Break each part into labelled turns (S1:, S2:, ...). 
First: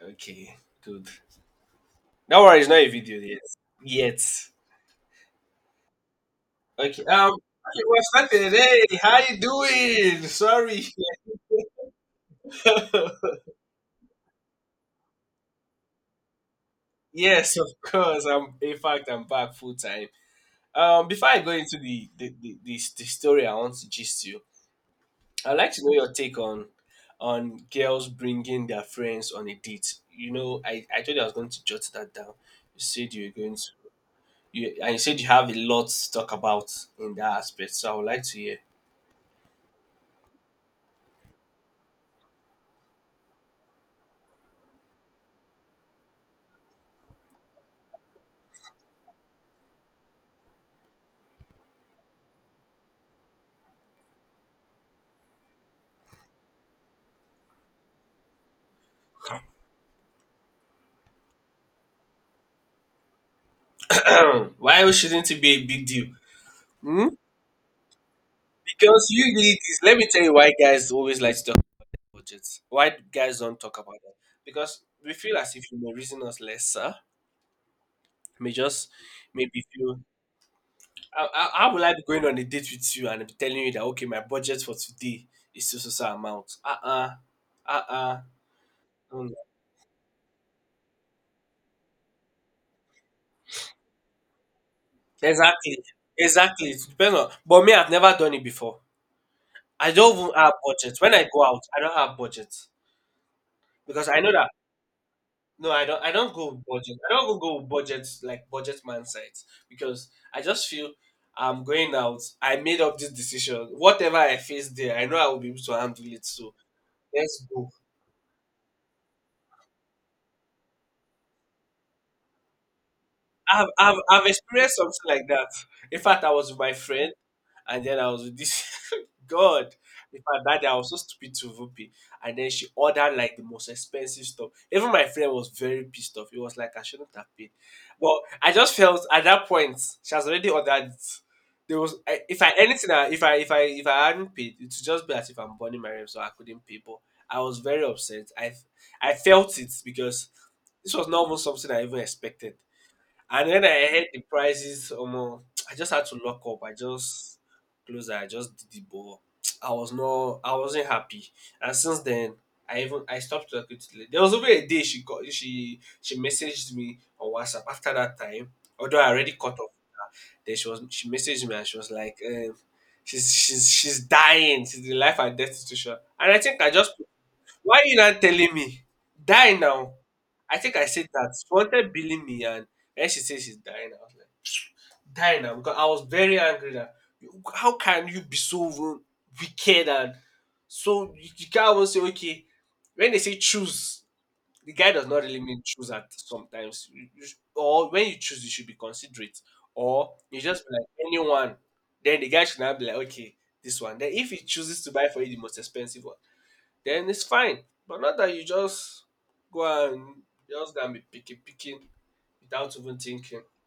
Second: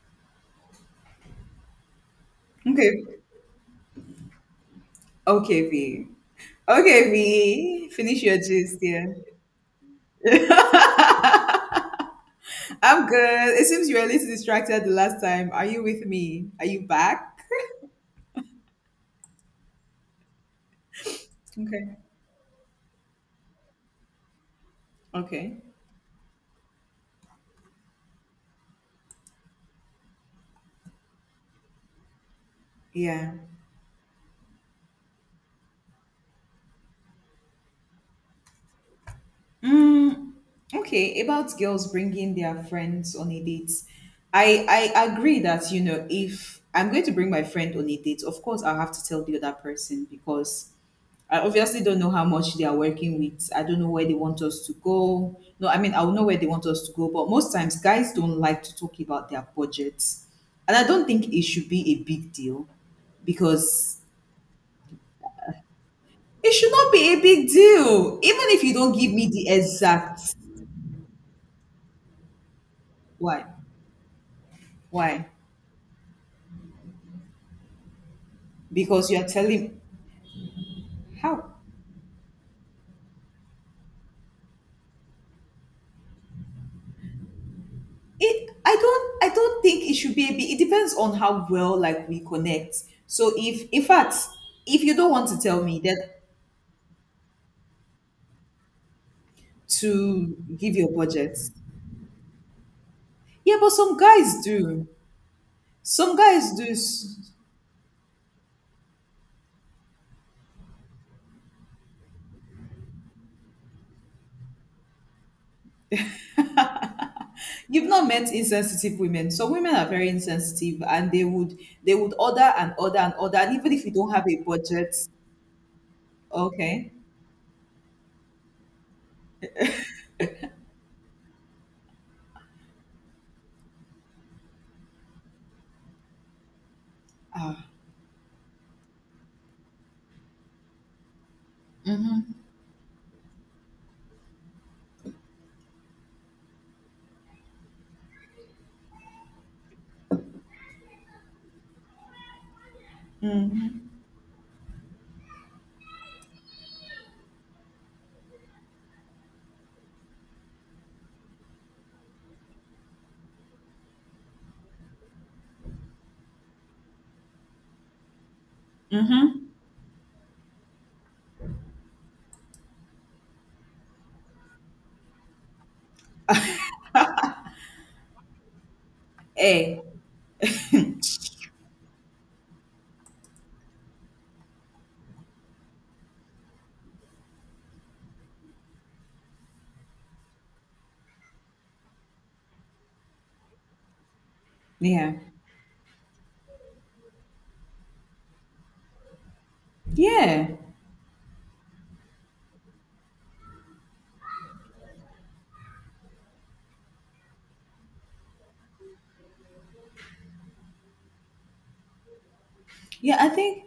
S1: Okay, good. Don't worry, not a
S2: Okay.
S1: video yet. Yet.
S2: Okay, V.
S1: Okay.
S2: Okay,
S1: Okay,
S2: V. Finish
S1: we're
S2: your
S1: started.
S2: gist,
S1: Hey,
S2: yeah.
S1: how you doing? Sorry.
S2: I'm good. It seems you were a little distracted the last time. Are you with me? Are you back?
S1: Yes, of course. I'm. In fact, I'm back full time. Before I go into
S2: Okay.
S1: the story, I want to gist you. I'd
S2: Okay.
S1: like to know your take on girls bringing their friends on a date. You know, I told you I was going to jot that down. You said you
S2: Yeah.
S1: were going to. You, and you said you have a lot to talk about in that aspect. So I would like to hear.
S2: Mm, okay. About girls bringing their friends on a date, I agree that if I'm going to bring my friend on a date, of course I'll have to tell the other person because I obviously don't know how much they are working with. I don't know where they want us to go. No, I mean, I'll know where they want us to go, but most times guys don't like to talk about their budgets. And I don't think it should be a big deal because
S1: Why shouldn't it be a big deal?
S2: it should not
S1: Hmm?
S2: be a big deal. Even if you don't
S1: Because
S2: give me the
S1: usually, this, let me tell you
S2: exact
S1: why guys always like to talk about budgets. Why guys
S2: why.
S1: don't talk about that? Because we
S2: Why?
S1: feel as if you may reason us lesser. May just
S2: Because you're
S1: maybe
S2: telling
S1: feel. How, how
S2: how
S1: how will I be going on a date with you and be telling you that, okay, my budget for today is so so so amount? Uh-uh, uh uh
S2: it I don't
S1: Mm.
S2: I don't think it should be a big it depends on how well like we connect. So if in fact if you don't want to tell me
S1: Exactly,
S2: that
S1: exactly. It depends on. But me, I've never done it before. I don't even
S2: to
S1: have
S2: give your
S1: budget. When I
S2: budget.
S1: go out, I don't have budget
S2: Yeah, but some
S1: because I know
S2: guys
S1: that.
S2: do.
S1: No, I don't. I
S2: Some
S1: don't
S2: guys
S1: go
S2: do.
S1: with budget. I don't even go with budget like budget man sites because I just feel I'm going out. I made up this decision. Whatever I face there, I know I will be able to handle it. So let's go.
S2: You've not met insensitive women. Some women are very insensitive, and they would order and order and order, and
S1: I've,
S2: even if you
S1: I've,
S2: don't have
S1: I've
S2: a
S1: experienced
S2: budget,
S1: something like that. In fact, I was with my
S2: okay,
S1: friend, and then I was with this God. In fact, that day I was so stupid to Vupi, and then she ordered like the most expensive stuff. Even my friend was very pissed off. He was like, "I shouldn't have paid."
S2: ah,
S1: But I just felt at that point she has already ordered. It. There was if I anything, if I if I hadn't paid, it would just be as if I'm burning my rib, so I couldn't pay. But I was very upset. I felt it because this was not even something I even expected. And when I heard the prices, I just had to lock up. I just closed. I just did the ball. I was not. I wasn't happy. And since then, I stopped talking to the lady. There was over a day she got she messaged me on WhatsApp after that time. Although I already
S2: mm-hmm.
S1: cut off with her, then she messaged me and she was like, she's dying. She's in life and death situation. And I think I just, why are you not telling me? Die
S2: Eh,
S1: now. I think I said that. She wanted billing me and then she said she's dying. I was like, die now, because I was very angry that how can you be so wicked, and so you can't even say okay when they say choose. The guy does
S2: yeah,
S1: not really mean choose at sometimes. You or when you choose you should be considerate, or you
S2: yeah.
S1: just be like anyone. Then the guy should not be like, okay, this one. Then if he chooses to buy for you the most expensive one, then it's fine. But not that you just go and just gonna be picking without even
S2: Yeah, I
S1: thinking.
S2: think,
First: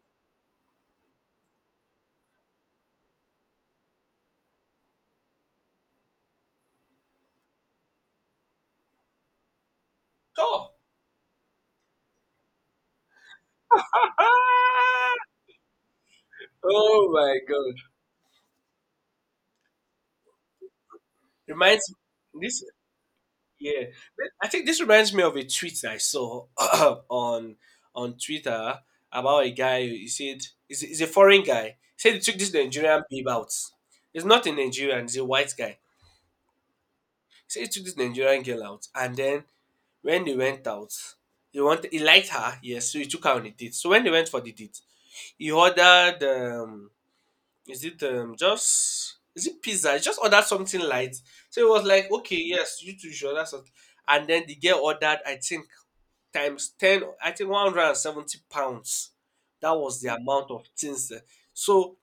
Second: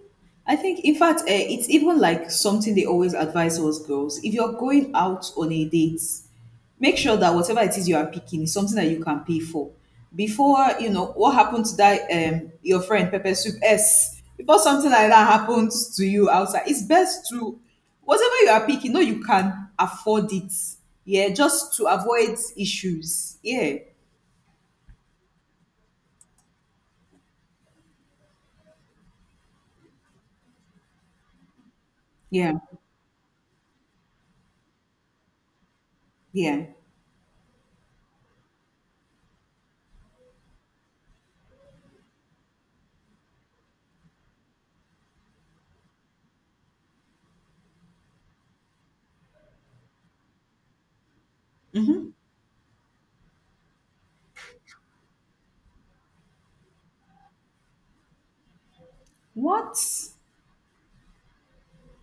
S2: I think, in fact, it's even like something they always advise us girls. If you're going out on a date, make sure that whatever it is you are picking is something that you can pay for. Before,
S1: Oh,
S2: what happened to that, your friend Pepper Soup S, before something like that happens to you outside, it's
S1: oh
S2: best
S1: my
S2: to,
S1: god.
S2: whatever you are picking, no, you can afford it. Yeah, just to
S1: Reminds
S2: avoid
S1: me this,
S2: issues. Yeah,
S1: yeah. I think this reminds me of a tweet I saw on Twitter about a guy. He said he's a foreign guy. He said he took this
S2: yeah,
S1: Nigerian babe out. He's not a Nigerian, he's a white guy.
S2: yeah.
S1: He said he took this Nigerian girl out, and then when they went out, he liked her, yes, so he took her on a date. So when they went for the date, he ordered is it just is it pizza? He just ordered something light. So he was like,
S2: Hmm.
S1: okay, yes, you two should order something. And then the girl ordered, I think, times ten, I think £170. That
S2: What
S1: was the amount of things, eh. So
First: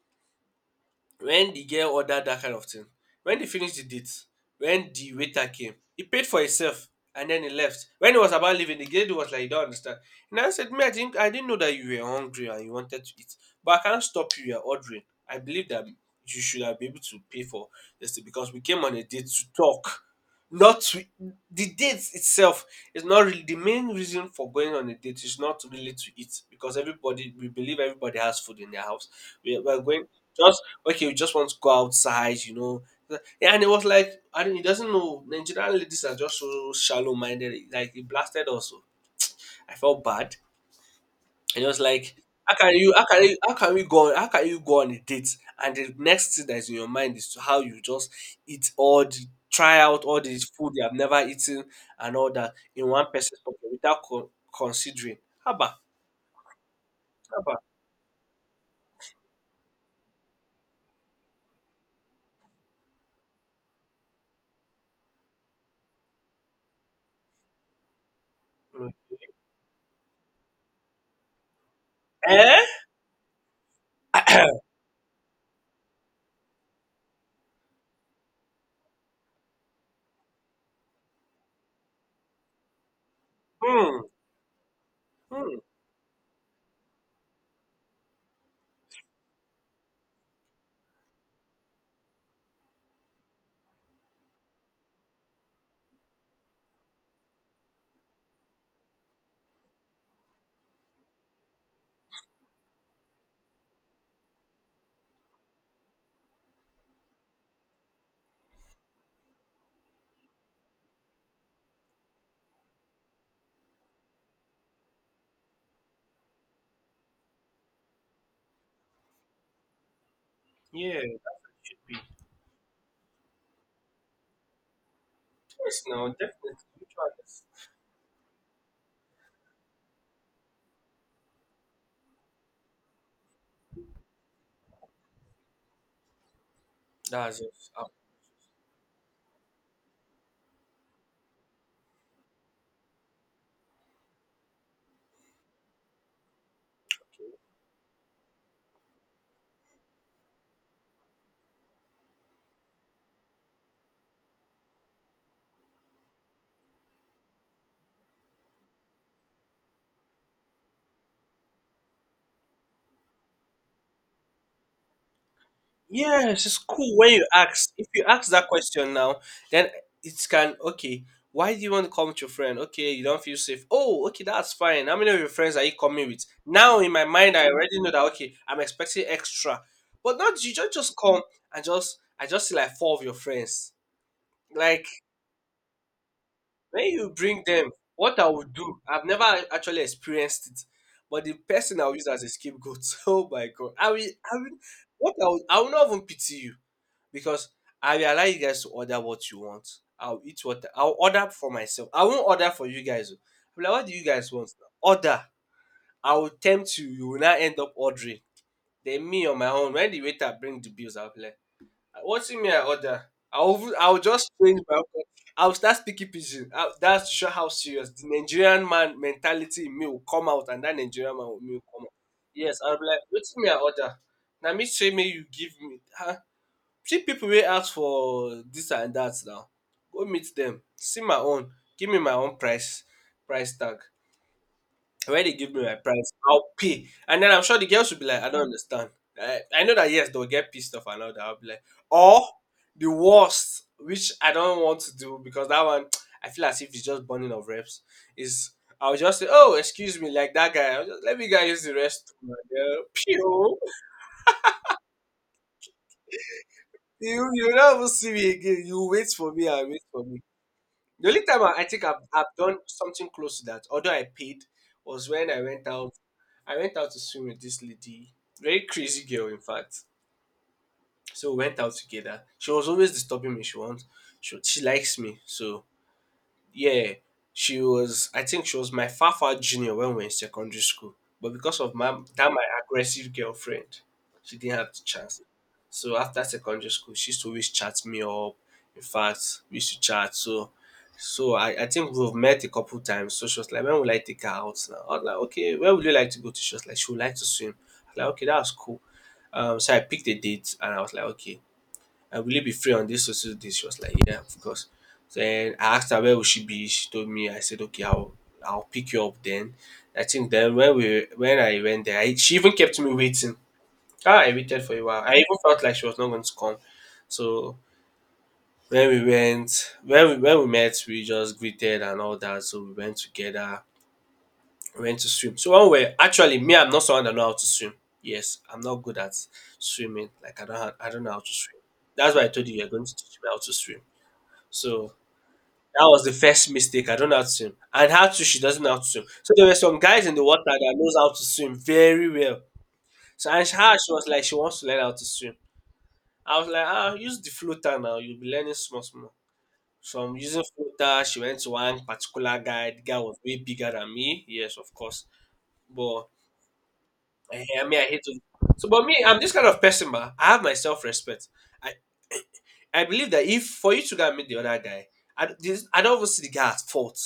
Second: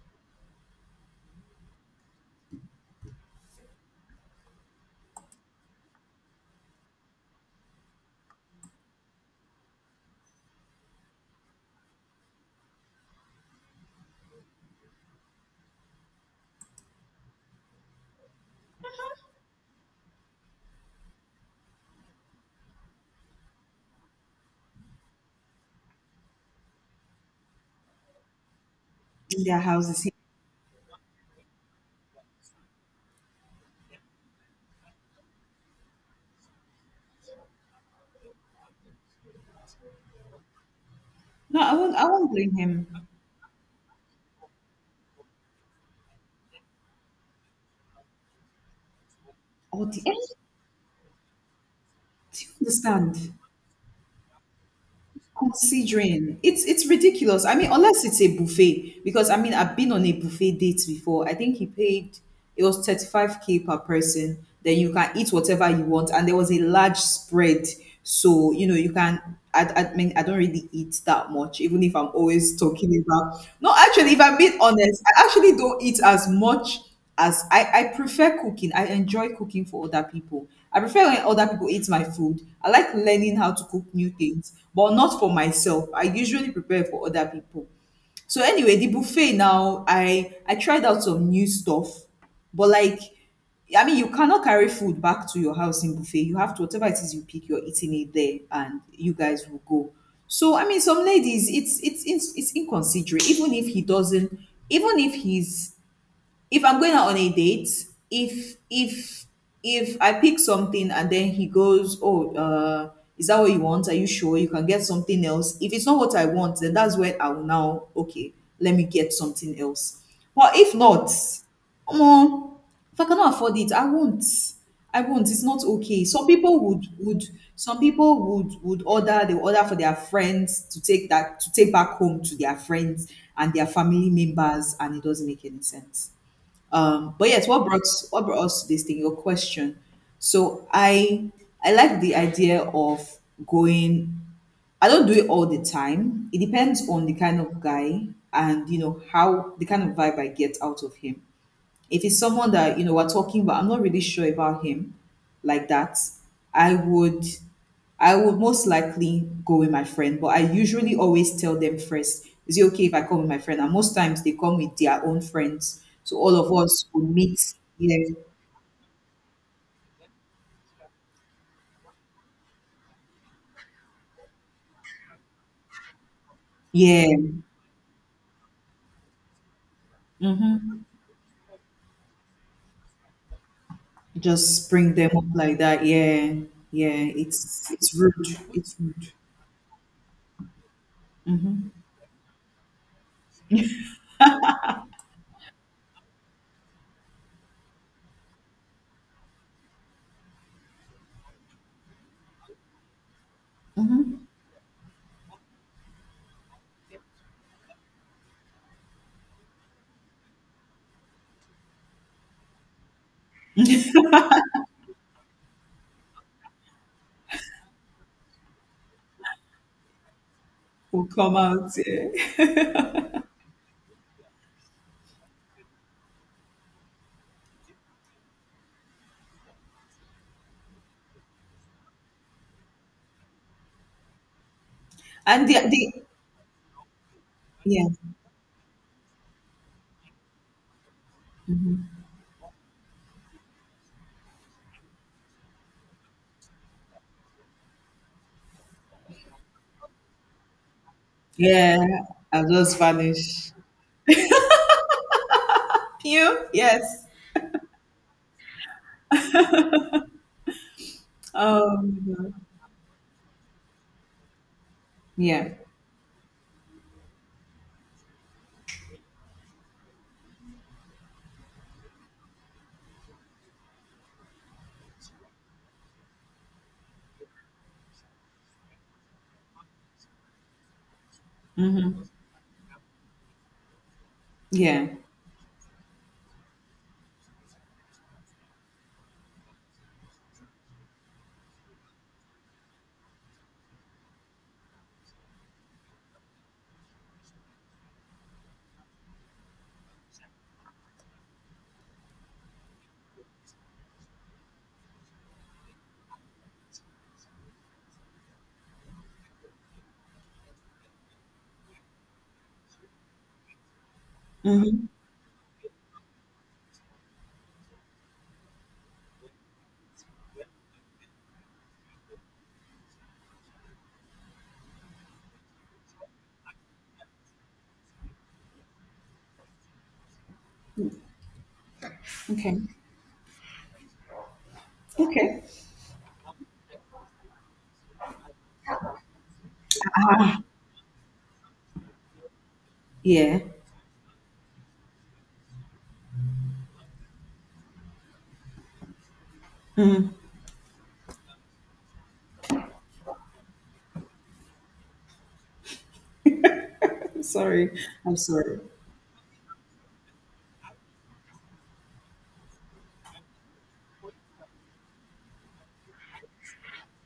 S1: when the girl ordered that kind of thing, when they finished the date, when the waiter came, he paid for himself and then he left. When he was about leaving, the lady was like, “You don't understand.” And I said, “Me, I didn't know that you were hungry and you wanted to eat, but I can't stop you. You're ordering. I believe that you should have been able to pay for this thing because we came on a date to talk, not to." The date itself is not really the main reason for going on a date. Is not really to eat because everybody, we believe everybody has food in their house.
S2: in their
S1: We are going
S2: houses?
S1: just, okay, we just want to go outside, you know. Yeah, and it was like, I don't, he doesn't know. Nigerian ladies are just so shallow minded. Like, he blasted also. I felt bad.
S2: No,
S1: And it
S2: I
S1: was
S2: won't. I
S1: like,
S2: won't blame him.
S1: how can we go on, how can you go on a date? And the next thing that's in your mind is how you just eat all the, try
S2: Or the,
S1: out all this food you have never eaten and all
S2: do you
S1: that in one
S2: understand?
S1: person's pocket without considering. Haba,
S2: Considering it's ridiculous. I
S1: haba.
S2: mean, unless it's a buffet, because I mean, I've been on a buffet date before. I think he paid it was 35K k per person. Then you can eat whatever you want, and there was a large spread, so you know you
S1: Mm.
S2: can. I, I mean, I don't really eat that much, even if I'm always
S1: Eh?
S2: talking about. No, actually, if I'm being honest, I actually don't eat as much as I prefer cooking. I enjoy cooking for other people. I prefer when other people eat my food. I like learning how to cook
S1: Hmm.
S2: new things, but not for
S1: Hmm.
S2: myself. I usually prepare for other people. So anyway, the buffet now, I tried out some new stuff, but like, I mean, you cannot carry food back to your house in buffet. You have to whatever it is you pick, you're eating it there, and you guys will go. So I mean, some ladies, it's inconsiderate. Even if he doesn't, even if he's if I'm going out on a date, if if if I pick something and then he goes, "Oh, is that what you want? Are you sure you can get something else?" If it's not what I want, then that's where I will now okay, let me get something else. But if
S1: Yeah.
S2: not,
S1: Should be.
S2: omo, if I cannot afford it, I won't. I won't. It's not
S1: Yes,
S2: okay.
S1: no,
S2: Some people
S1: definitely.
S2: would
S1: Which one
S2: would
S1: is-
S2: some people would would order. They will order for their friends to take that to take back home to their friends and their family members, and it doesn't make any sense. But
S1: That's
S2: yes,
S1: it.
S2: what brought
S1: Um,
S2: what brought us to this thing? Your question. So I like the idea of going. I don't do it all the time. It depends on the kind of guy and you know how the kind of vibe I get out of him. If it's someone that, we're talking about, I'm not really sure about him like that. I would I would most likely go with my friend, but I usually always tell them first, is it okay if I come with my friend? And most times they come with their own friends. So all
S1: yes,
S2: of
S1: it's
S2: us
S1: cool
S2: will
S1: when you
S2: meet.
S1: ask. If
S2: Yeah.
S1: you ask that question now, then it can okay. Why do you want to come with your friend? Okay, you don't feel safe. Oh, okay, that's fine. How many of your friends are you coming with? Now in my
S2: Yeah.
S1: mind, I already know that okay, I'm expecting extra, but not you
S2: Hmm.
S1: just come and just I just see like four of your friends.
S2: Just
S1: Like
S2: bring them up like that. Yeah.
S1: when you
S2: Yeah.
S1: bring them,
S2: It's
S1: what I
S2: rude.
S1: would
S2: It's
S1: do, I've
S2: rude.
S1: never actually experienced it, but the
S2: Mm-hmm.
S1: person I will use as a scapegoat. Oh my god, I will, what I will not even pity you, because I will allow you guys to order what you want. I'll eat what I'll order for myself. I won't order for you guys. Oh. I'm like, what do you
S2: Mm-hmm.
S1: guys want? Order. I will tempt you. You will not end up ordering. Then me on my own. When the waiter bring the bills, I'll be like, what's in me? I order. I'll just change my own. I'll start speaking pidgin. I- That's to show how serious the Nigerian man mentality in me will come out, and that
S2: Will
S1: Nigerian man
S2: come
S1: will me will
S2: out.
S1: come out.
S2: Yeah.
S1: Yes, I'll be like, what's in me? I order. Now me say me you give me. Huh? See people wey ask for this and that now, go meet them. See my own, give me my own price tag. Wen they
S2: And
S1: give me my
S2: the
S1: price, I'll pay, and then I'm sure the
S2: yeah.
S1: girls will be like, “I don't understand.” I know that yes, they will get pissed off and all that. I'll be like, or the worst, which I don't want to do because that one I feel as if it's just burning of reps, is I'll just say, “Oh excuse me,” like that guy, I'll just, “Let me go and use de
S2: Yeah.
S1: restroom,” and
S2: I'll just vanish.
S1: den
S2: Pew, yes.
S1: you you never see me again, you wait for me I wait for me. The only time I think I've
S2: Um,
S1: done something close to that, although I paid, was when I
S2: yeah.
S1: went out. I went out to swim with this lady, very crazy girl, in fact. So we went out together. She was always disturbing me. She likes me, so yeah, she was. I think she was my far junior when we were in secondary school. But because of my
S2: Mm-hmm.
S1: that my aggressive girlfriend, she didn't have the
S2: Yeah.
S1: chance. So after secondary school, she used to always chat me up. In fact, we used to chat. So, I think we've met a couple times. So she was like, "When would I take her out?" Now I was like, "Okay, where would you like to go to?" She was like, "She would like to swim." I was like, "Okay, that's cool." So I picked a date, and I was like, "Okay, will you be free on this so so day?" She was like, yeah, of course. Then I asked her where would she be. She told me. I said, okay, I'll pick you up then. I think then when I went there, I, she even kept me waiting. Ah, I waited for a
S2: Mm-hmm.
S1: while. I even felt like she was not going to come. So when we went, when we met, we just greeted and all that. So we went together. We went to swim. So when we actually me, I'm not someone that know how to swim. Yes, I'm not good at swimming. Like I don't know how to swim. That's why I told you
S2: Okay.
S1: you're going to teach me how to swim. So
S2: Okay.
S1: that was the first mistake. I don't know how to swim. And how to she doesn't know how to swim. So there were some guys in the water that knows how to swim very well. So
S2: Yeah.
S1: she was like she wants to learn how to swim. I was like, ah, use the floater now. You'll be learning small small. So
S2: Mm-hmm.
S1: I'm using floater. She went to one particular guy. The guy was way bigger than me. Yes, of course. But I
S2: Sorry.
S1: mean, I hate
S2: I'm
S1: to.
S2: sorry.
S1: So, but me, I'm this kind of person, but I have my self respect. I, I believe that if for you to go and meet the other guy, I don't even see the guy at fault.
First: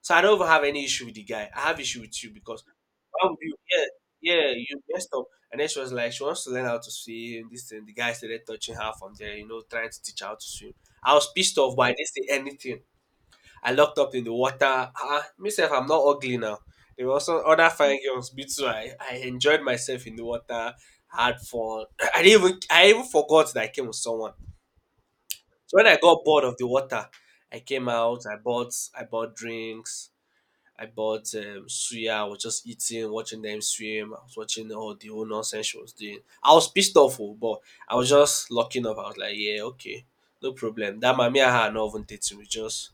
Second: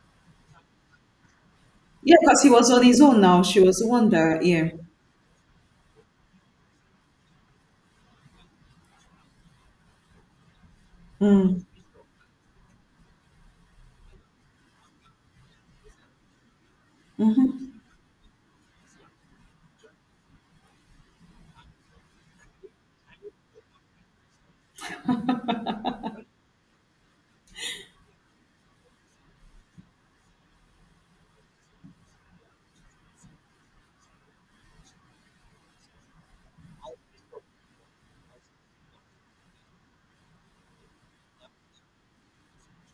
S1: So I don't even have any issue with the guy. I have issue
S2: Yeah,
S1: with you
S2: because he
S1: because
S2: was on his own
S1: why would
S2: now.
S1: you?
S2: She was the one
S1: Yeah,
S2: that,
S1: yeah, you
S2: yeah.
S1: messed up. And then she was like, she wants to learn how to swim. This and the guy started touching her from there, you know, trying to teach her how to swim. I was pissed off, but I didn't say anything. I locked up in the water. Ah, myself, I'm not ugly now. There were also other fine girls, but so I enjoyed myself in the water, had fun. I didn't even, I even forgot that I came with someone. So when I got bored of the water, I came out. I bought drinks. I bought suya. I was just eating, watching them swim. I was watching all the whole nonsense she was doing. I was pissed off, oh, but I was just locking up. I was like, yeah, okay, no problem. That mommy, me and her are not even dating. We just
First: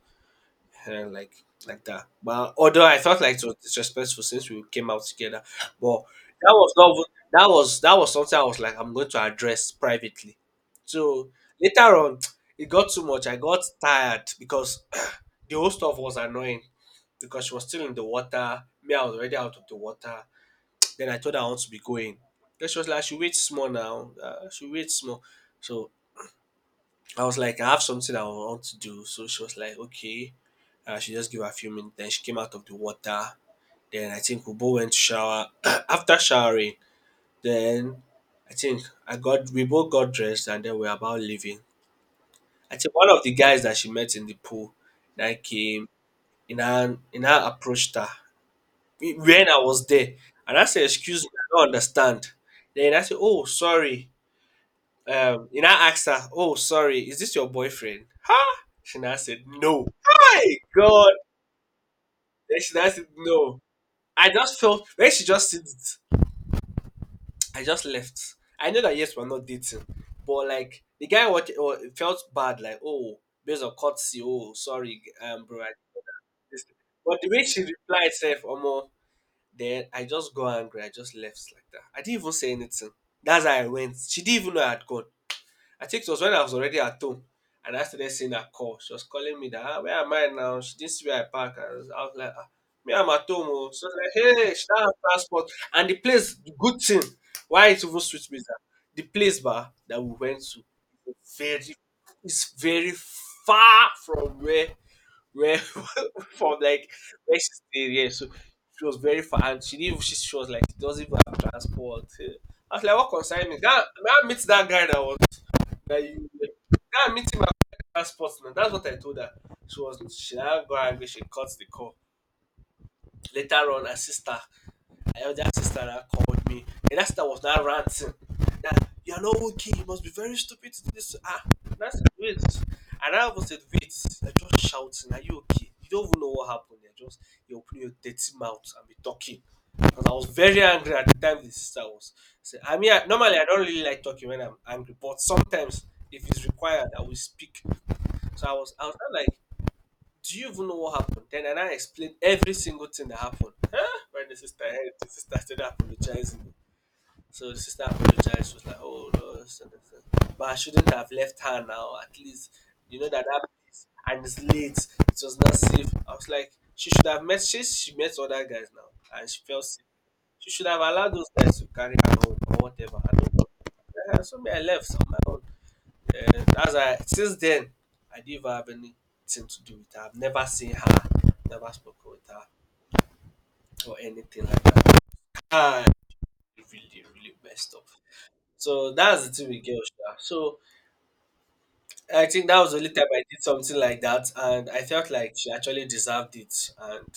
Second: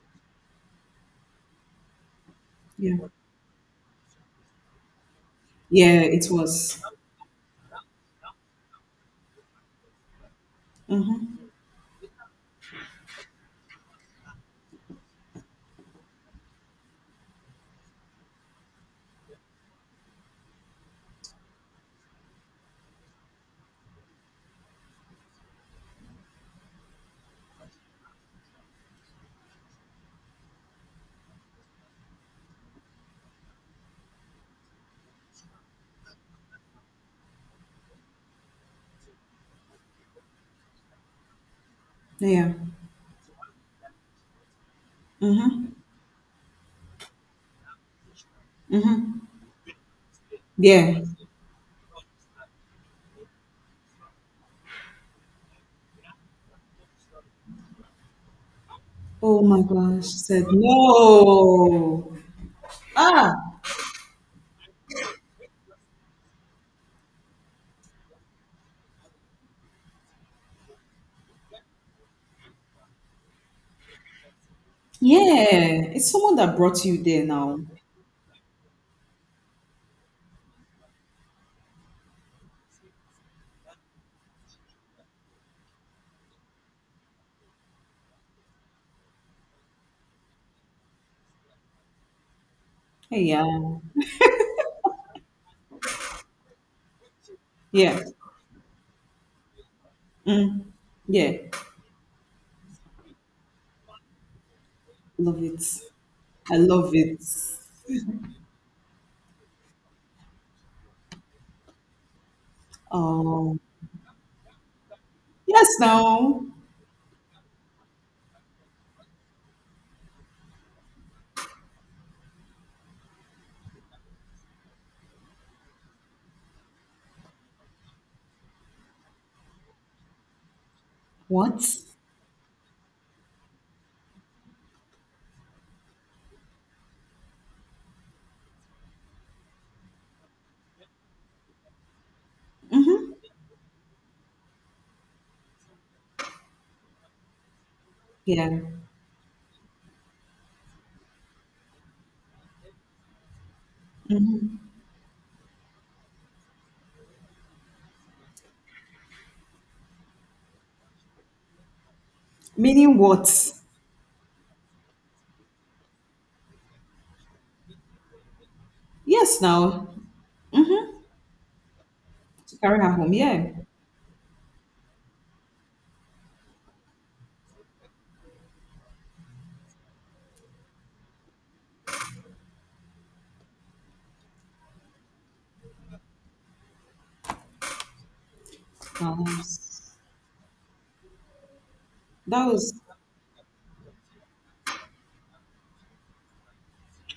S1: eh, like like that. But although
S2: Yeah.
S1: I felt like it was disrespectful since we came out together, but
S2: Yeah, it
S1: that was
S2: was.
S1: not even- that was something I was like, I'm going to address privately. So
S2: Mm-hmm.
S1: later on, it got too much. I got tired because the whole stuff was annoying because she was still in the water. Me, I was already out of the water. Then I told her I want to be going. Then she was like, she waits more now. She waits more. So I was like, I have something I want to do. So she was like, okay. She just gave her a few minutes. Then she came out of the water. Then I think we both went to shower. After showering, then I think I got we both got dressed and then we are about leaving.
S2: Yeah.
S1: I think one of the guys that she met in the pool that
S2: Mm-hmm.
S1: came in her approached her
S2: Mm-hmm.
S1: when I was there. And I said,
S2: Yeah.
S1: excuse me, I don't understand. Then I said, oh, sorry. And I asked her, oh, sorry, is this your boyfriend? Huh? She now
S2: Oh
S1: said,
S2: my
S1: no.
S2: gosh. She
S1: My
S2: said,
S1: God.
S2: no.
S1: Then she now said,
S2: Ah,
S1: no. I just felt, when she just said it, I just left. I know that, yes, we're not dating. But, like, the guy felt bad, like, oh, based on courtesy, oh, sorry, bro. I,
S2: yeah. It's someone that
S1: this.
S2: brought you
S1: But
S2: there
S1: the way
S2: now.
S1: she replied, said, Omo, then I just got angry. I just left like that. I didn't even say anything. That's how I went. She didn't even know I had gone. I think it was when I was already at home and I started seeing her call. She was calling me that, ah, where am I now? She didn't see where I parked. I was like, ah, me, I'm
S2: Hey,
S1: at home. Oh.
S2: yeah.
S1: So I was like, hey, she don't have transport. And the place, the good thing, why it even
S2: Yeah.
S1: switched me is that the place bar that we went to,
S2: Mm. Yeah.
S1: very, it's very far from where
S2: Love
S1: where
S2: it. I
S1: from like
S2: love it.
S1: where she stayed. Yeah, so she was very far, and she didn't. She was like, she doesn't even have transport. Eh. I was like, what concern me?
S2: Um,
S1: That I meet that guy that was
S2: yes,
S1: that you
S2: now.
S1: that meet him at transport. Now that's what I told her. She was she that got angry. She cuts the call. Later on, her elder sister that called me. And that sister was now ranting that you are not okay. You must be very stupid to do this. Ah,
S2: What?
S1: that's wait. And I was said, wait, you're just shouting. Are you okay? You don't even know what happened. You open your dirty mouth and be talking. Because I was very angry at the time the sister was. So, I mean, I, normally I don't really like talking when I'm angry, but sometimes if it's required, I will speak. So
S2: Yeah.
S1: I was not like, do you even know what happened? Then and I explained every single thing that happened. Huh? When the sister heard, the sister started apologizing. So the sister apologized. She was like, "Oh no, this and this and that," but I shouldn't have left her now. At least
S2: Meaning
S1: you know that
S2: what?
S1: that place and it's late. It was not safe. I was like, she should have met. She met other guys now, and she
S2: Yes,
S1: felt sick.
S2: now.
S1: She should have allowed those guys to carry her home or
S2: To carry her
S1: whatever.
S2: home.
S1: I don't know.
S2: Yeah.
S1: Yeah, so me, I left on my own. And that's why since then I didn't even have anything to do with her. I've never seen her, never spoken with her or anything like that. I really, really messed up. So
S2: Now,
S1: that's the thing with girls. Sha. So I
S2: that
S1: think that was
S2: was.
S1: the only time I did something like that, and I felt like she actually deserved it, and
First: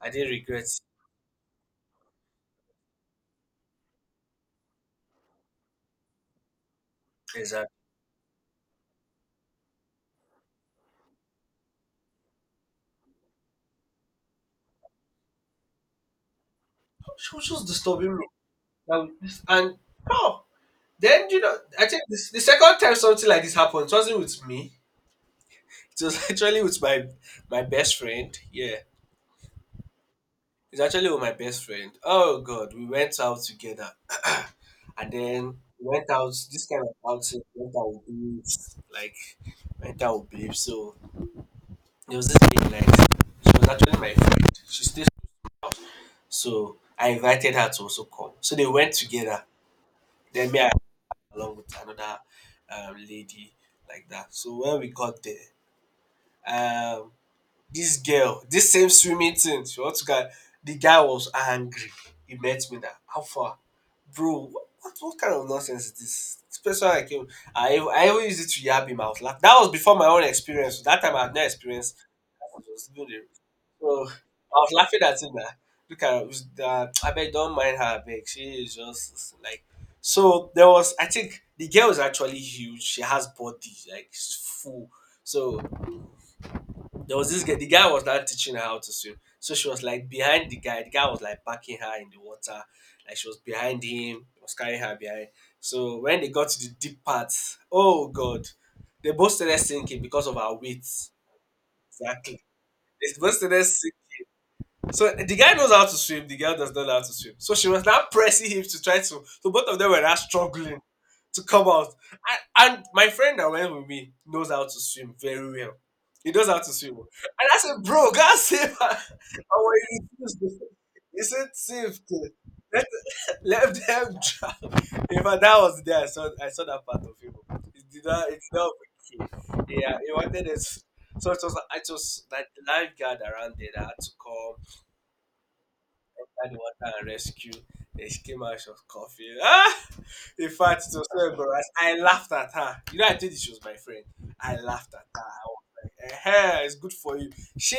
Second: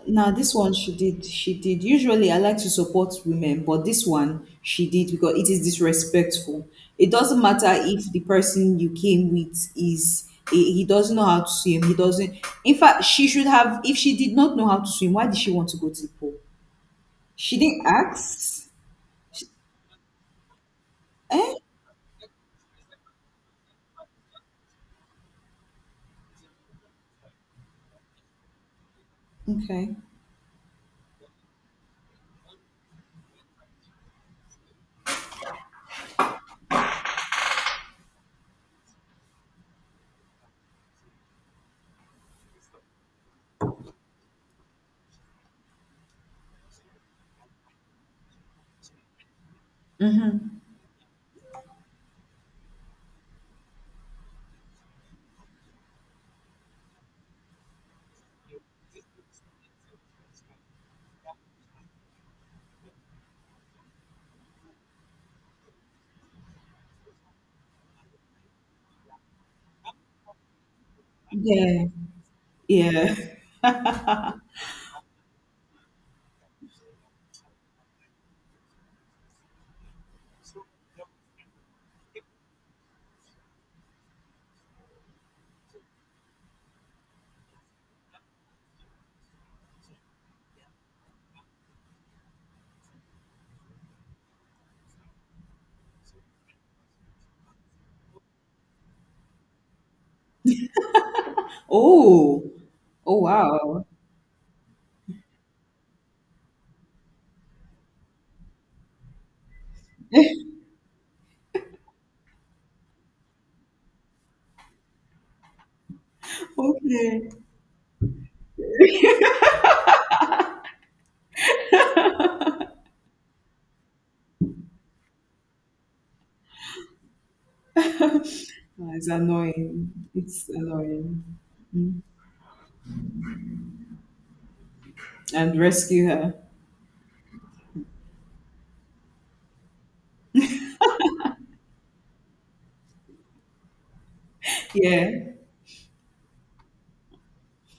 S1: I didn't
S2: Now this
S1: regret
S2: one she did. She did. Usually I like to support women, but this one she did because it is disrespectful. It doesn't
S1: it. And
S2: matter if the person you came with is he doesn't know how to swim. He doesn't. In fact, she should have. If she did not know how to swim, why did she want to go to the pool?
S1: she was
S2: She
S1: just
S2: didn't
S1: disturbing me,
S2: ask.
S1: and, and oh, then you know, I think this, the second time something like this happened, it wasn't with me. It was actually with my best friend. Yeah,
S2: Okay.
S1: it's actually with my best friend. Oh God, we went out together, and then went out this kind of outing. Went out with babes, like went out with babes. So there was this lady, like she was actually my friend. She stayed, so I invited her to also come. So they went together. Then me I went along with another lady like that. So when we got there, um this girl, this same swimming thing, she wants to get the guy was angry. He met me that how far? Bro, what kind of nonsense is this? This person I came, I even used it to yab him. I was laughing. That was before my own experience. That time I had no
S2: Yeah.
S1: experience. I was even
S2: Yeah.
S1: there. So I was laughing at him that look at her, that I beg don't mind her beg. She is just like so there was I think the girl is actually huge. She has body, like she's full. So there was this girl, the guy was now teaching her how to swim. So she was like behind the guy. The guy was like backing her in the water. Like she was behind him, he was carrying her behind. So when they got to the deep part, oh god, they both started sinking because of our weight. Exactly.
S2: Oh.
S1: They
S2: Oh
S1: both started
S2: wow.
S1: sinking so the guy knows how to swim, the girl does not know how to swim. So she was now pressing him to try to. So both of them were now struggling to come out. And my friend that went with me knows how to swim very well. He knows how to swim.
S2: Okay.
S1: And I said, Bro, God save her. And when he refused, he said, save her. Let, let them drown. If I, that was there, I saw that part of him. It did not
S2: Oh, it's
S1: break him.
S2: annoying.
S1: Yeah, he wanted
S2: It's
S1: it. So
S2: annoying.
S1: it was like the lifeguard around there that had to come
S2: And rescue her.
S1: carried water and rescue. Then she came out, she was coughing. Ah! In fact, it was so embarrassing. I laughed at her. You know, I told you she was my friend. I laughed at
S2: Yeah.
S1: her. I was like, eh, it's good for you. She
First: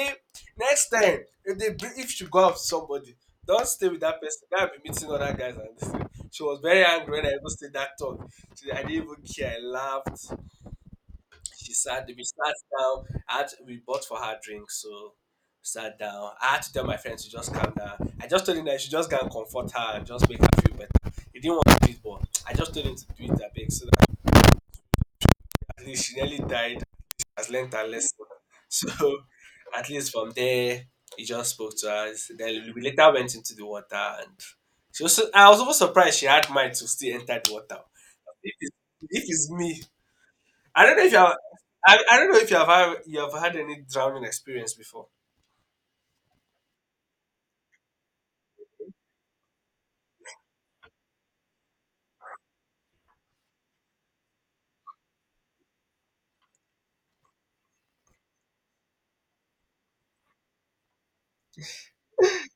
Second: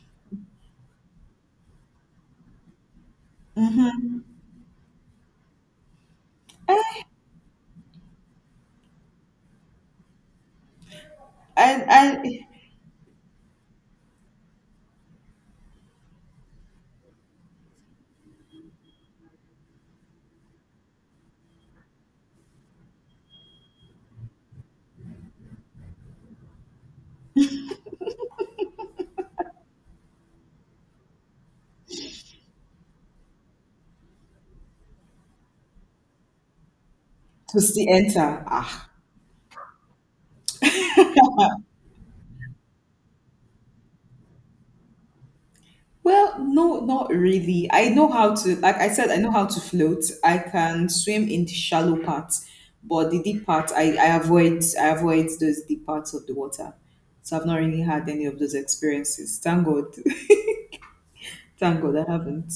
S1: next time if they bring, if she go out with somebody, don't stay with that person. That be meeting other guys and this. Thing. She was very angry when I even said that talk. I didn't even care. I laughed. She
S2: And
S1: sat. We
S2: and
S1: sat down. We bought for her drinks, so we sat down. I had to tell my friends to just calm down. I just told him that she just go and comfort her and just make her feel better. He didn't want to do it, but I just told him to do it that big so that at least she nearly died. Has learned her lesson. So at least from there, he just spoke to us. Then we later went into the water, and she was. So, I was almost surprised she had mind to still enter the
S2: to
S1: water.
S2: see enter.
S1: If it's,
S2: Ah.
S1: if it's me, I don't know if you have. I don't know if you have had any drowning experience before.
S2: Well, no, not really. I know how to like I said, I know how to float. I can swim in the shallow parts, but the deep parts I avoid those deep parts of the water. So I've not really had any of those experiences. Thank God. Thank God I haven't.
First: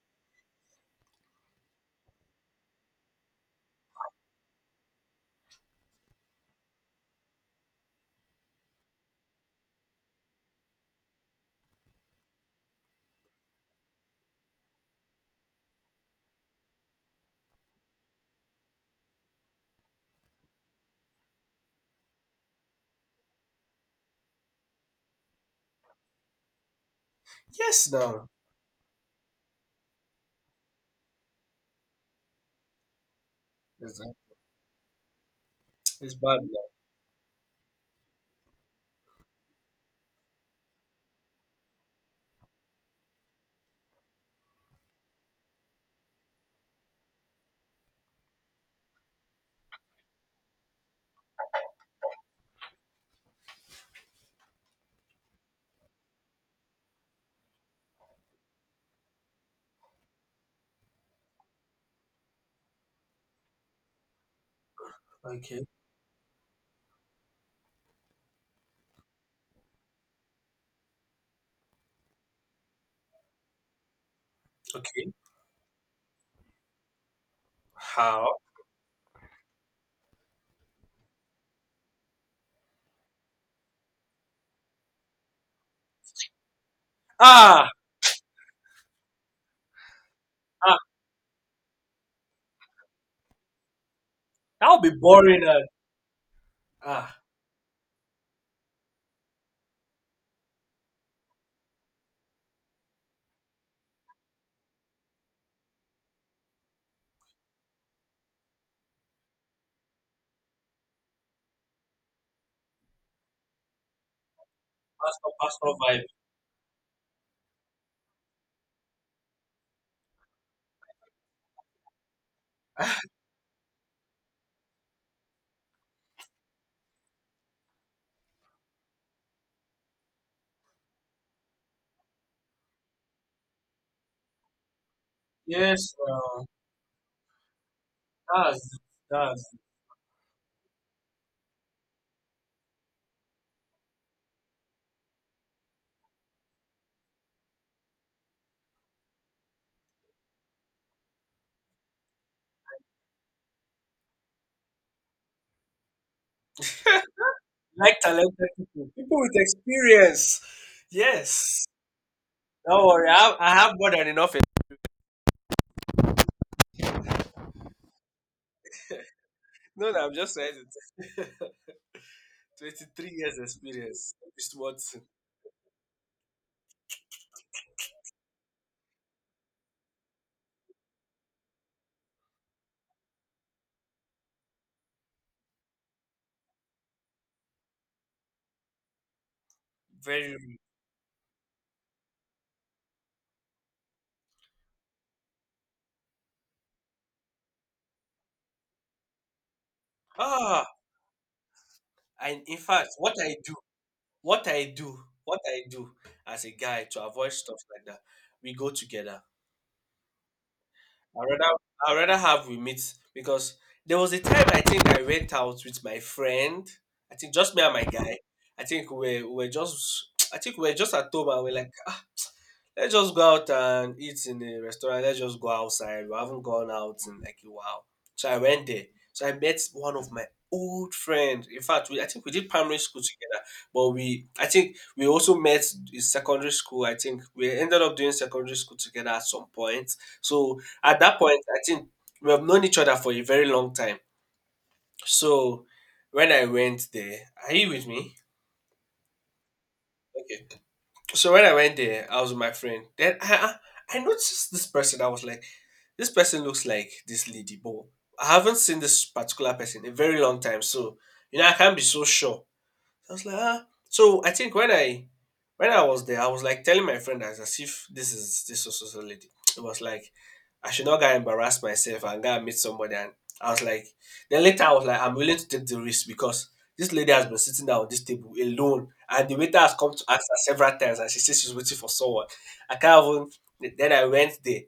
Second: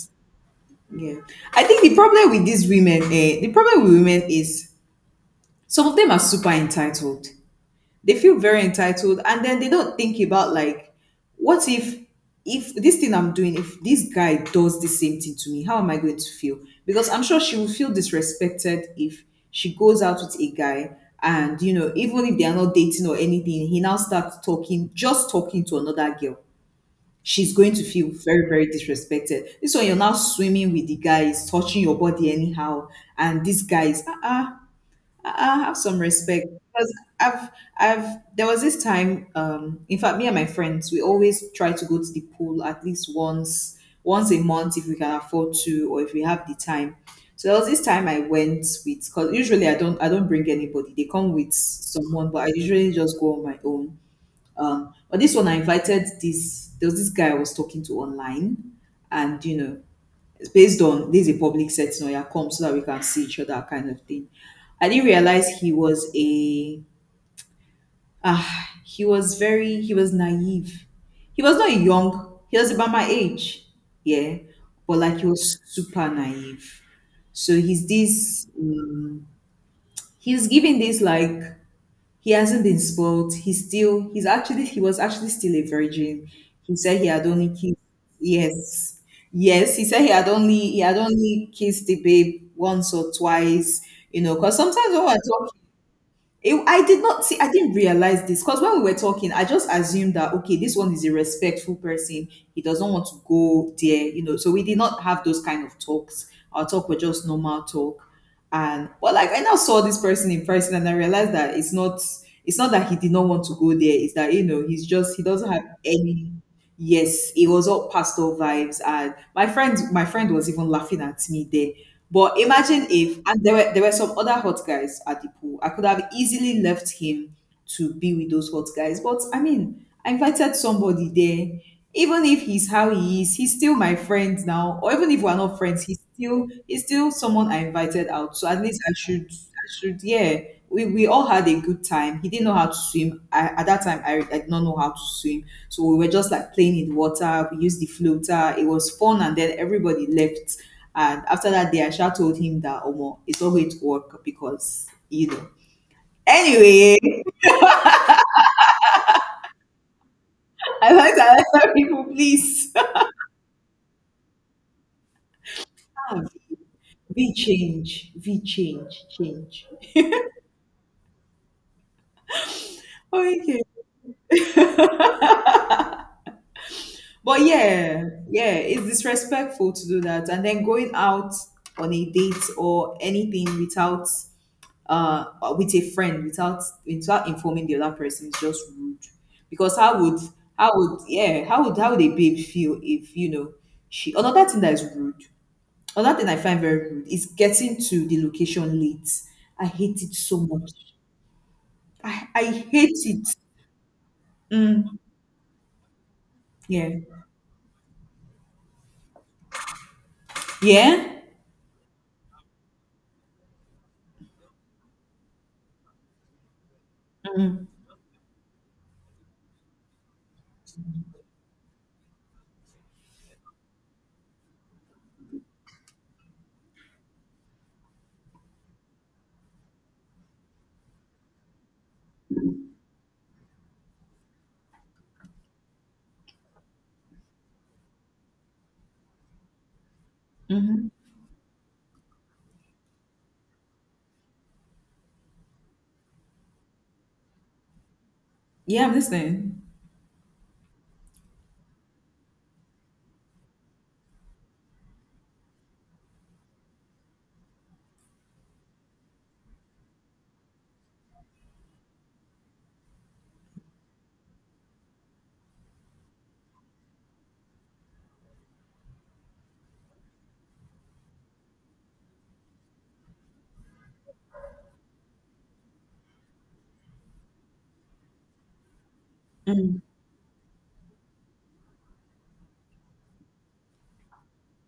S2: Yeah, I think the problem with these women, the problem with women is some of them are super entitled. They feel very entitled, and then they don't think about like, what if this thing I'm doing, if this guy does the same thing to me, how am I going to feel? Because I'm sure she will feel disrespected if she goes out with a guy, and even if they are not dating or anything, he now starts talking, just talking to another girl she's going to
S1: Yes,
S2: feel
S1: no,
S2: very, very disrespected. This one, you're now swimming with the guys, touching your body anyhow, and these
S1: it's,
S2: guys, have some
S1: it's bad
S2: respect.
S1: now.
S2: Because I've, there was this time, in fact, me and my friends, we always try to go to the pool at least once a month if we can afford to, or if we have the time. So there was this time I went with, because usually I don't bring anybody. They come with someone, but I usually just go on my own. But this one, I invited this. There was this guy I was talking to online, and it's based on this is a public setting, or you come so that we can see each other, kind of thing. I didn't realize
S1: Okay,
S2: he was he was very he was naive. He was not young. He was about my age, yeah, but
S1: okay.
S2: like he was super naive. So he's
S1: How?
S2: this. He's giving this like he hasn't been spoiled. He was actually still a virgin. He said he had only
S1: Ah,
S2: kissed yes. Yes, he said he had only
S1: ah
S2: he had only kissed the babe once or twice, because
S1: that would
S2: sometimes
S1: be
S2: when we're
S1: boring. And,
S2: it,
S1: ah,
S2: I didn't realize this because when we were talking, I just assumed that, okay, this one is a respectful person. He doesn't want to go there, you know. So we did not have those kind of talks. Our talk was just normal talk. And, but like, I now saw this person in person and I realized that it's not, that he did not want to go there. It's that, he's just, he
S1: pastor,
S2: doesn't have
S1: pastor
S2: any. Yes, it was all pastel vibes, and my friend was even laughing at me there. But imagine
S1: vibe.
S2: if, and there were some other hot guys at the pool. I could have easily left him to be with those hot guys, but I mean, I invited somebody there. Even if he's how he is, he's still my friend now. Or even if we're not friends,
S1: Yes,
S2: he's
S1: no,
S2: still he's still someone I invited out. So at
S1: that's
S2: least I should
S1: that's
S2: I should yeah. We all had a good time. He didn't know how to swim. I, at that time, I did not know how to swim. So we were just like playing in the water. We used the floater. It was fun, and then everybody left. And after that day, I just told him that Omo, it's not going to work because you know. Anyway,
S1: like talented people with experience.
S2: I like to
S1: Yes,
S2: answer people, please.
S1: don't worry. I have more than enough.
S2: Ah, V change, change.
S1: No, no, I'm just saying it. 23 years
S2: Okay,
S1: experience. Just what
S2: but yeah, yeah, it's disrespectful to do that, and then going out on a date or anything without uh with a friend without informing the other person is just rude because
S1: very
S2: how would yeah, how would a babe feel if you know. She another thing that is rude Another thing I find very rude is getting to the location late. I hate it so
S1: ah
S2: much. i
S1: and
S2: i
S1: in fact
S2: hate
S1: what
S2: it.
S1: I do What I do, what I do as a guy
S2: Yeah,
S1: to avoid stuff like that, we go together.
S2: yeah,
S1: I rather I rather have we meet because there was a time I think I went out with my friend. I think just me and my guy. I think we were just I think we were just at home and we're like Let's just go out and eat in a restaurant. Let's just go outside. We haven't gone out in like a while. So I went there. So I met one of my old friends. In fact, I think we did primary school together, but we I think we also met in secondary school. I think we ended up doing secondary school together at some point. So at that point, I think we have known each other for a very long time. So when I went there, are you with me?
S2: yeah, I'm listening.
S1: Okay. So when I went there, I was with my friend. Then I noticed this person. I was like, this person looks like this lady, but I haven't seen this particular person in a very long time. So you know, I can't be so sure. So I was like, ah. So I think when I was there, I was like telling my friend as if this was also lady. It was like I should not get embarrass myself and go and meet somebody. And I was like, then later I was like, I'm willing to take the risk because this lady has been sitting down on this table alone, and the waiter has
S2: Mm.
S1: come to ask her several times, and she says she's waiting for someone. I can't even. Then I went there.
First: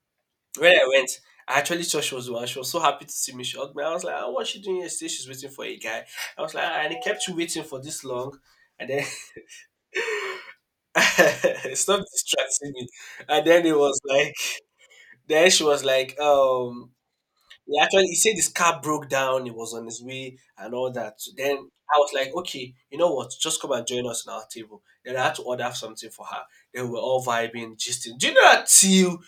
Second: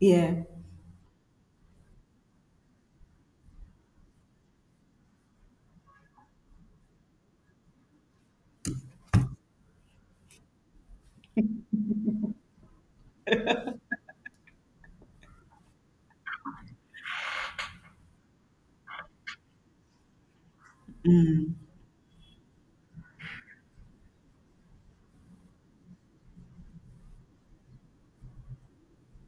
S2: Yeah,
S1: When I went, I actually saw she was the one. She was so happy to see me. She hugged me. I was like, "Ah, "What's she doing here?" She said she's waiting for a guy. I was like, "Ah," and he kept you waiting for this long. And then stop distracting me. And then it was like, then she was like, he said his car broke down. He was on his way and all that. Then I was like, okay, you know what? Just come and join us on our table. Then I had to order something for her. Then we were all vibing, gisting. Do you know that till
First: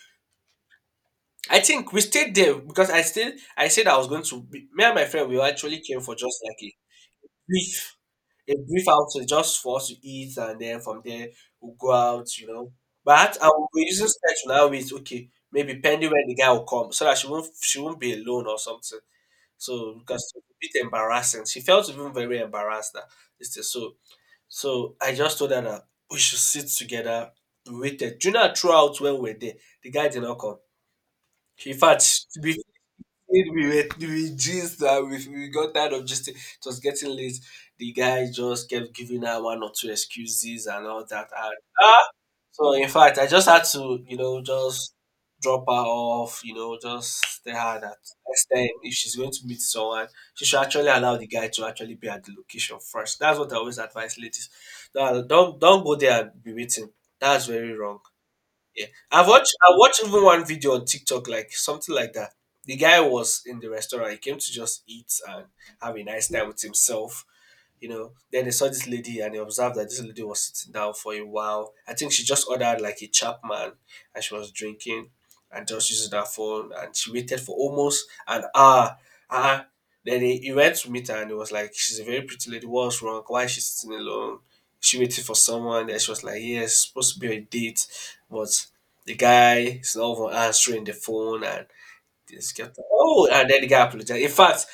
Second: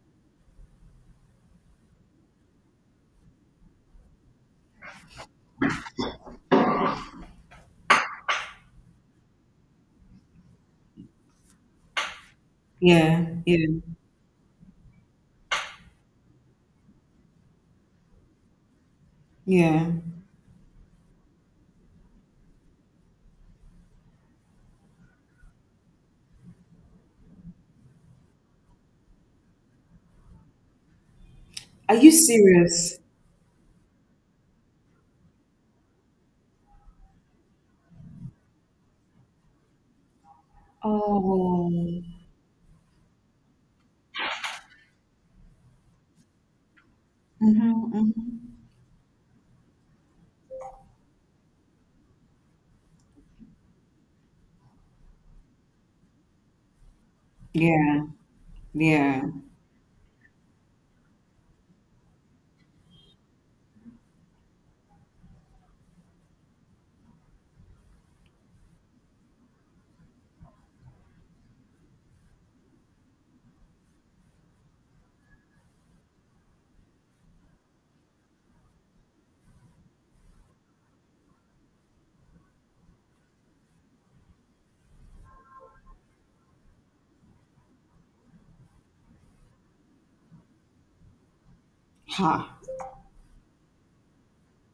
S1: I think we stayed there because I said I was going to. Be, me and my friend we actually came for just like a brief, a brief outing just for us to eat, and then from there we'll go out.
S2: yeah,
S1: But I
S2: yeah,
S1: will be using sketch now with okay, maybe pending when the guy will come, so that she won't be alone or something.
S2: yeah,
S1: So because it's a bit embarrassing, she felt even very embarrassed that this thing. So I just told her that we should sit together. We waited. Do you know throughout when we were there, the guy did not come. In
S2: are you
S1: fact,
S2: serious?
S1: we were we just we got tired of just it was getting late. The guy just kept giving her one or two excuses and all that. And,
S2: Oh.
S1: ah, so in fact, I just had to just drop her off. You know, just tell her that
S2: Hmm.
S1: next time if she's going to meet someone, she should actually allow the guy to actually be at the location first. That's what I always advise ladies. No, don't go there and be waiting. That's very wrong.
S2: Yeah,
S1: Yeah,
S2: yeah,
S1: I watched even one video on TikTok like something like that. The guy was in the restaurant. He came to just eat and have a nice time with himself. Then they saw this lady and they observed that this lady was sitting down for a while. I think she just ordered like a Chapman and she was drinking and just using her phone and she waited for almost an hour. Uh, then he went to meet her and he was like, She's a very pretty lady, what's wrong? Why is she sitting alone? She waited for someone. Then she was like, Yes, it's supposed to be a date, but the guy is not even answering the phone and
S2: ha.
S1: this kept, oh and then the guy apologized. In fact,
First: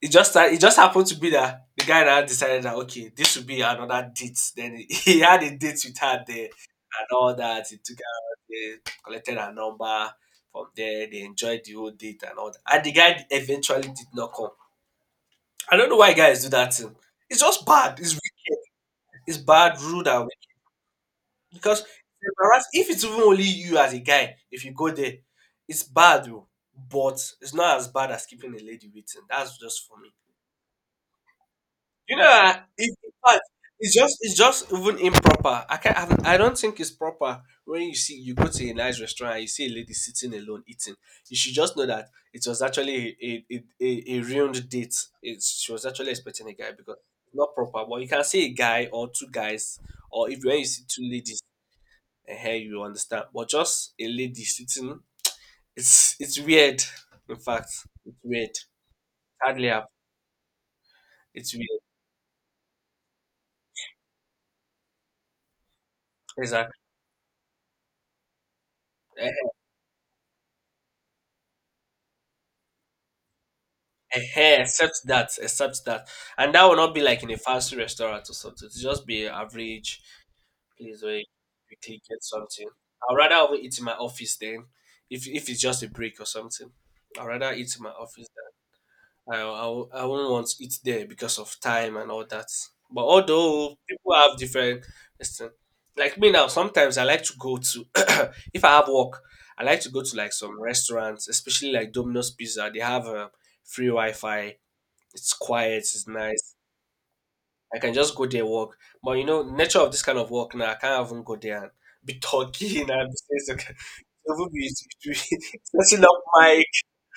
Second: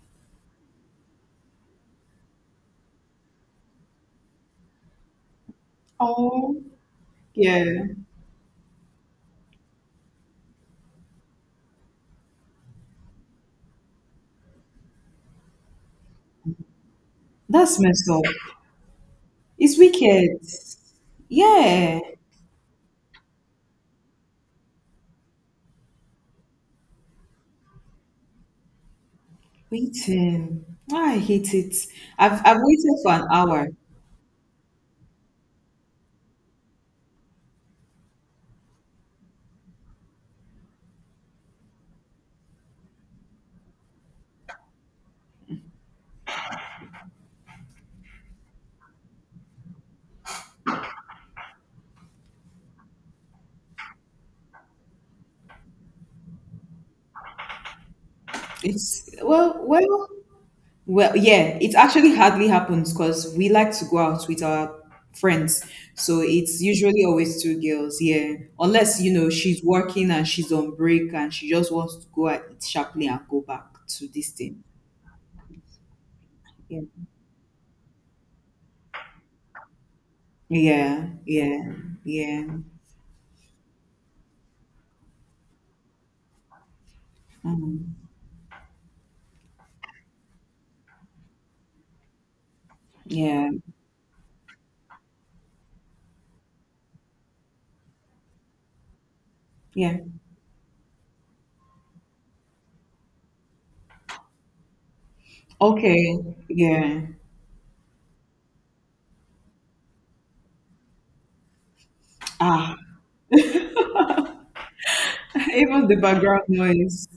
S1: it just happened to be that the guy now decided that okay, this would be another date. Then he, he had a date with her there
S2: Oh,
S1: and all that. He
S2: yeah.
S1: took her out there, collected her number from there. They enjoyed the whole date and all that. And the guy eventually did not come. I don't know why guys do that thing. It's just
S2: That's
S1: bad.
S2: messed
S1: It's
S2: up.
S1: wicked. It's
S2: It's
S1: bad, rude, and wicked.
S2: wicked.
S1: Because
S2: Yeah.
S1: it's embarrassing. If it's even only you as a guy, if you go there, it's bad, oh, but it's not as bad as keeping a lady waiting. That's just for me.
S2: Waiting. I hate it.
S1: You know,
S2: I've
S1: uh,
S2: I've
S1: it,
S2: waited
S1: in
S2: for an
S1: fact,
S2: hour.
S1: it's just even improper. I can't. I don't think it's proper when you go to a nice restaurant and you see a lady sitting alone eating. You should just know that it was actually a ruined date. She was actually expecting a guy because it's not proper. But you can see a guy or two guys, or if when you see two ladies, and here you understand. But just a lady sitting, it's weird. In fact, it's weird.
S2: It's Well,
S1: Hardly up.
S2: well, well,
S1: It's
S2: yeah. It
S1: weird.
S2: actually hardly happens because we like to go out with our friends. So it's
S1: Exactly.
S2: usually always two girls, yeah. Unless, she's working and she's on break and she just wants to go and eat sharply and go back to this
S1: Ehen,
S2: thing.
S1: except that, and that will
S2: Yeah.
S1: not be like in a fancy restaurant or something. It'll just be a average place
S2: Yeah,
S1: where you
S2: yeah,
S1: quickly get
S2: yeah.
S1: something. I'd rather have it eat in my office then, if it's just a break or something. I'd rather eat in my
S2: Mm,
S1: office. Than I wouldn't want to eat there because of time and all that. But
S2: yeah.
S1: although people have different, listen, like me now, sometimes I like to go to if I have work, I like to
S2: Yeah.
S1: go to like some restaurants, especially like Domino's Pizza. They have a free Wi-Fi it's quiet, it's
S2: Okay.
S1: nice.
S2: Yeah.
S1: I can just go there walk. But you know, nature of this kind of work now, I can't even go there and be
S2: Ah.
S1: talking and be saying okay. Even be
S2: Even the
S1: setting up
S2: background
S1: mic.
S2: noise.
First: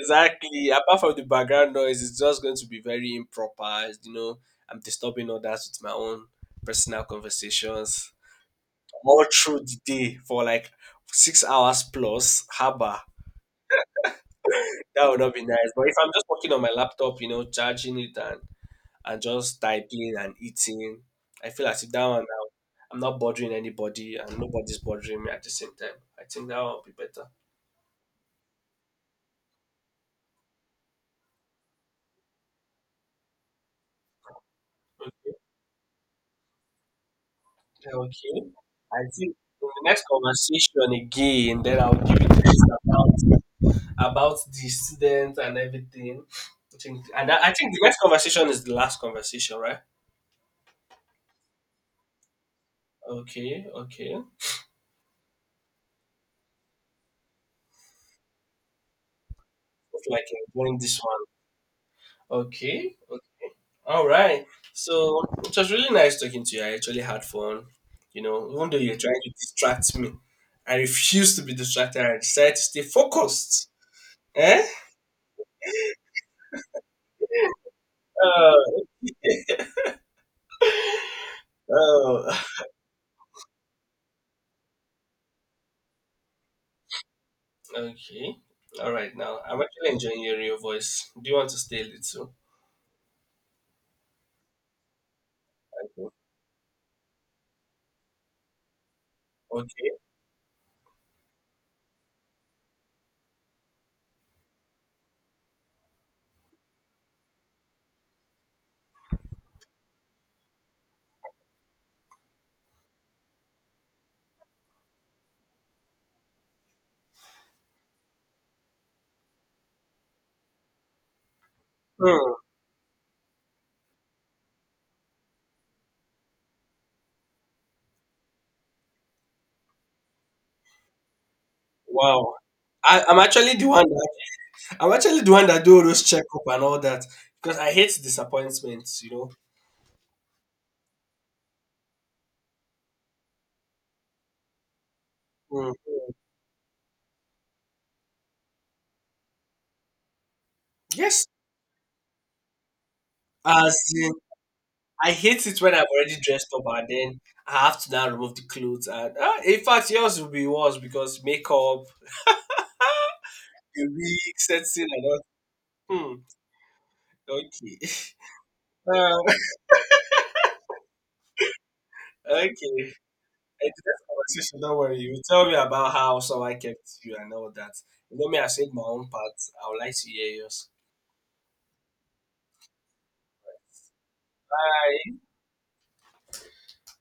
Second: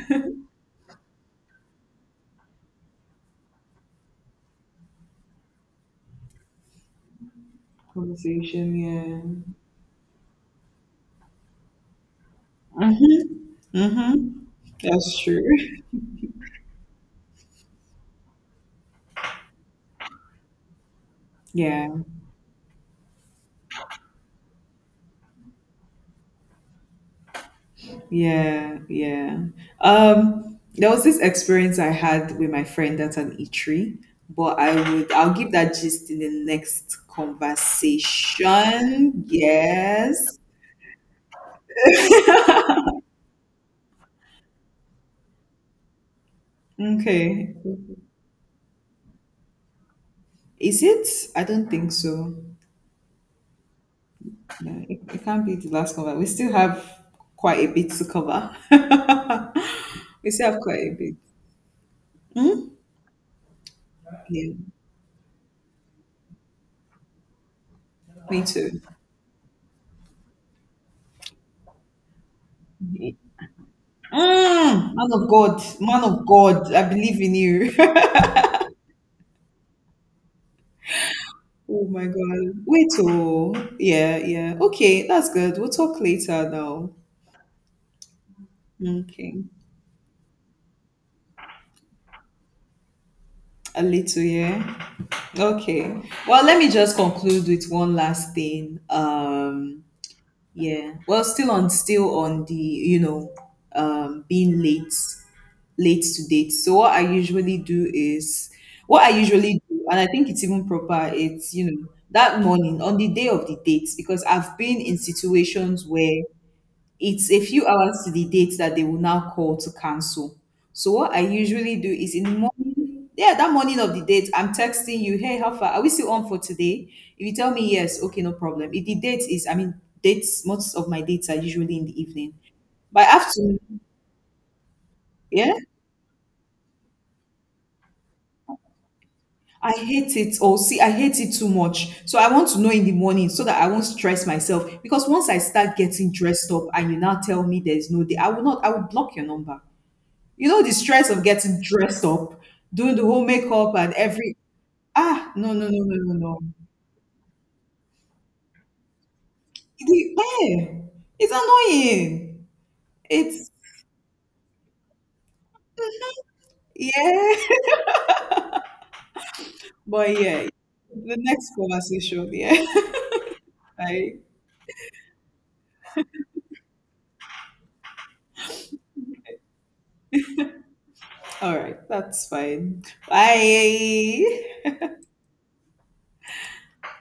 S1: Exactly. Apart from the background noise, it's just going to be very improper. I'm disturbing others with my own personal conversations.
S2: Conversation. Yeah.
S1: All through the day for like 6 hours plus. Haba.
S2: Mm-hmm. Mm-hmm.
S1: That would
S2: That's
S1: not
S2: true.
S1: be nice. But if I'm just working on my laptop, charging it and just typing and eating. I feel as
S2: Yeah,
S1: if that one now I'm not bothering anybody and nobody's bothering me at the same time. I think that will be better.
S2: yeah, yeah. There was this experience I had with my friend at an eatery, but I'll give that gist in the next
S1: Okay, okay. I
S2: conversation.
S1: think in the next
S2: Yes.
S1: conversation again, then I'll give you this about the students and everything. I think, and I
S2: Okay.
S1: think the next conversation is the last conversation, right?
S2: Is it? I don't think so.
S1: Okay, okay. Hope
S2: No, it can't be the last cover. We still have quite a bit to cover.
S1: you like
S2: We still have
S1: enjoying
S2: quite a
S1: this
S2: bit.
S1: one.
S2: Hmm?
S1: Okay, all right.
S2: Yeah,
S1: So it was really nice talking to you. I actually had fun. You
S2: me
S1: know, even though
S2: too.
S1: you're trying to distract me, I refuse to be distracted. I decided to stay focused. Eh?
S2: Mm, man of God, I believe in you.
S1: Oh,
S2: Oh my
S1: oh.
S2: God. Wait, oh, yeah, yeah. Okay, that's good. We'll talk later now.
S1: Okay. All right. Now
S2: Okay,
S1: I'm actually enjoying hearing your voice. Do you want to stay a little?
S2: a little, yeah. Okay. Well, let me just conclude with one last thing.
S1: Okay.
S2: Yeah. Well, still on the, being late to date. So what I usually do is what I usually do, and I think it's even proper, it's that morning on the day of the date, because I've been in situations where it's a few hours to the date that they will now call to cancel. So what I usually do is in the
S1: Hmm.
S2: morning, yeah, that morning of the date, I'm texting you, hey, how far are we still on for today? If you tell me yes, okay, no problem. If the date is, I mean, dates, most of my dates are usually in the
S1: Wow.
S2: evening.
S1: I,
S2: By
S1: I'm actually
S2: afternoon,
S1: the one that
S2: yeah,
S1: do all those checkup and all that because I hate disappointments. You know.
S2: I hate it. Or see, I hate it too much. So I want to know in the morning so that I won't stress myself. Because once I
S1: Hmm.
S2: start getting dressed up and you now tell me there's no day, I will not, I will block your number. You know the stress of
S1: Yes.
S2: getting dressed up, doing the whole makeup
S1: As
S2: and every
S1: I hate
S2: no,
S1: it
S2: no,
S1: when
S2: no,
S1: I'm
S2: no, no,
S1: already
S2: no.
S1: dressed up and then I have to now remove the clothes. And in fact,
S2: The-
S1: yours will be worse
S2: eh,
S1: because
S2: it's
S1: makeup,
S2: annoying. It's
S1: the wig, setting, and all. Hmm.
S2: Yeah,
S1: Okay. Um,
S2: but yeah, the next conversation.
S1: okay.
S2: Yeah,
S1: In today's
S2: I
S1: conversation, don't worry. You tell me about how someone kept you and all that. You know me, I said my own part. I would like to hear yours.
S2: all right. That's fine. Bye.
S1: Bye.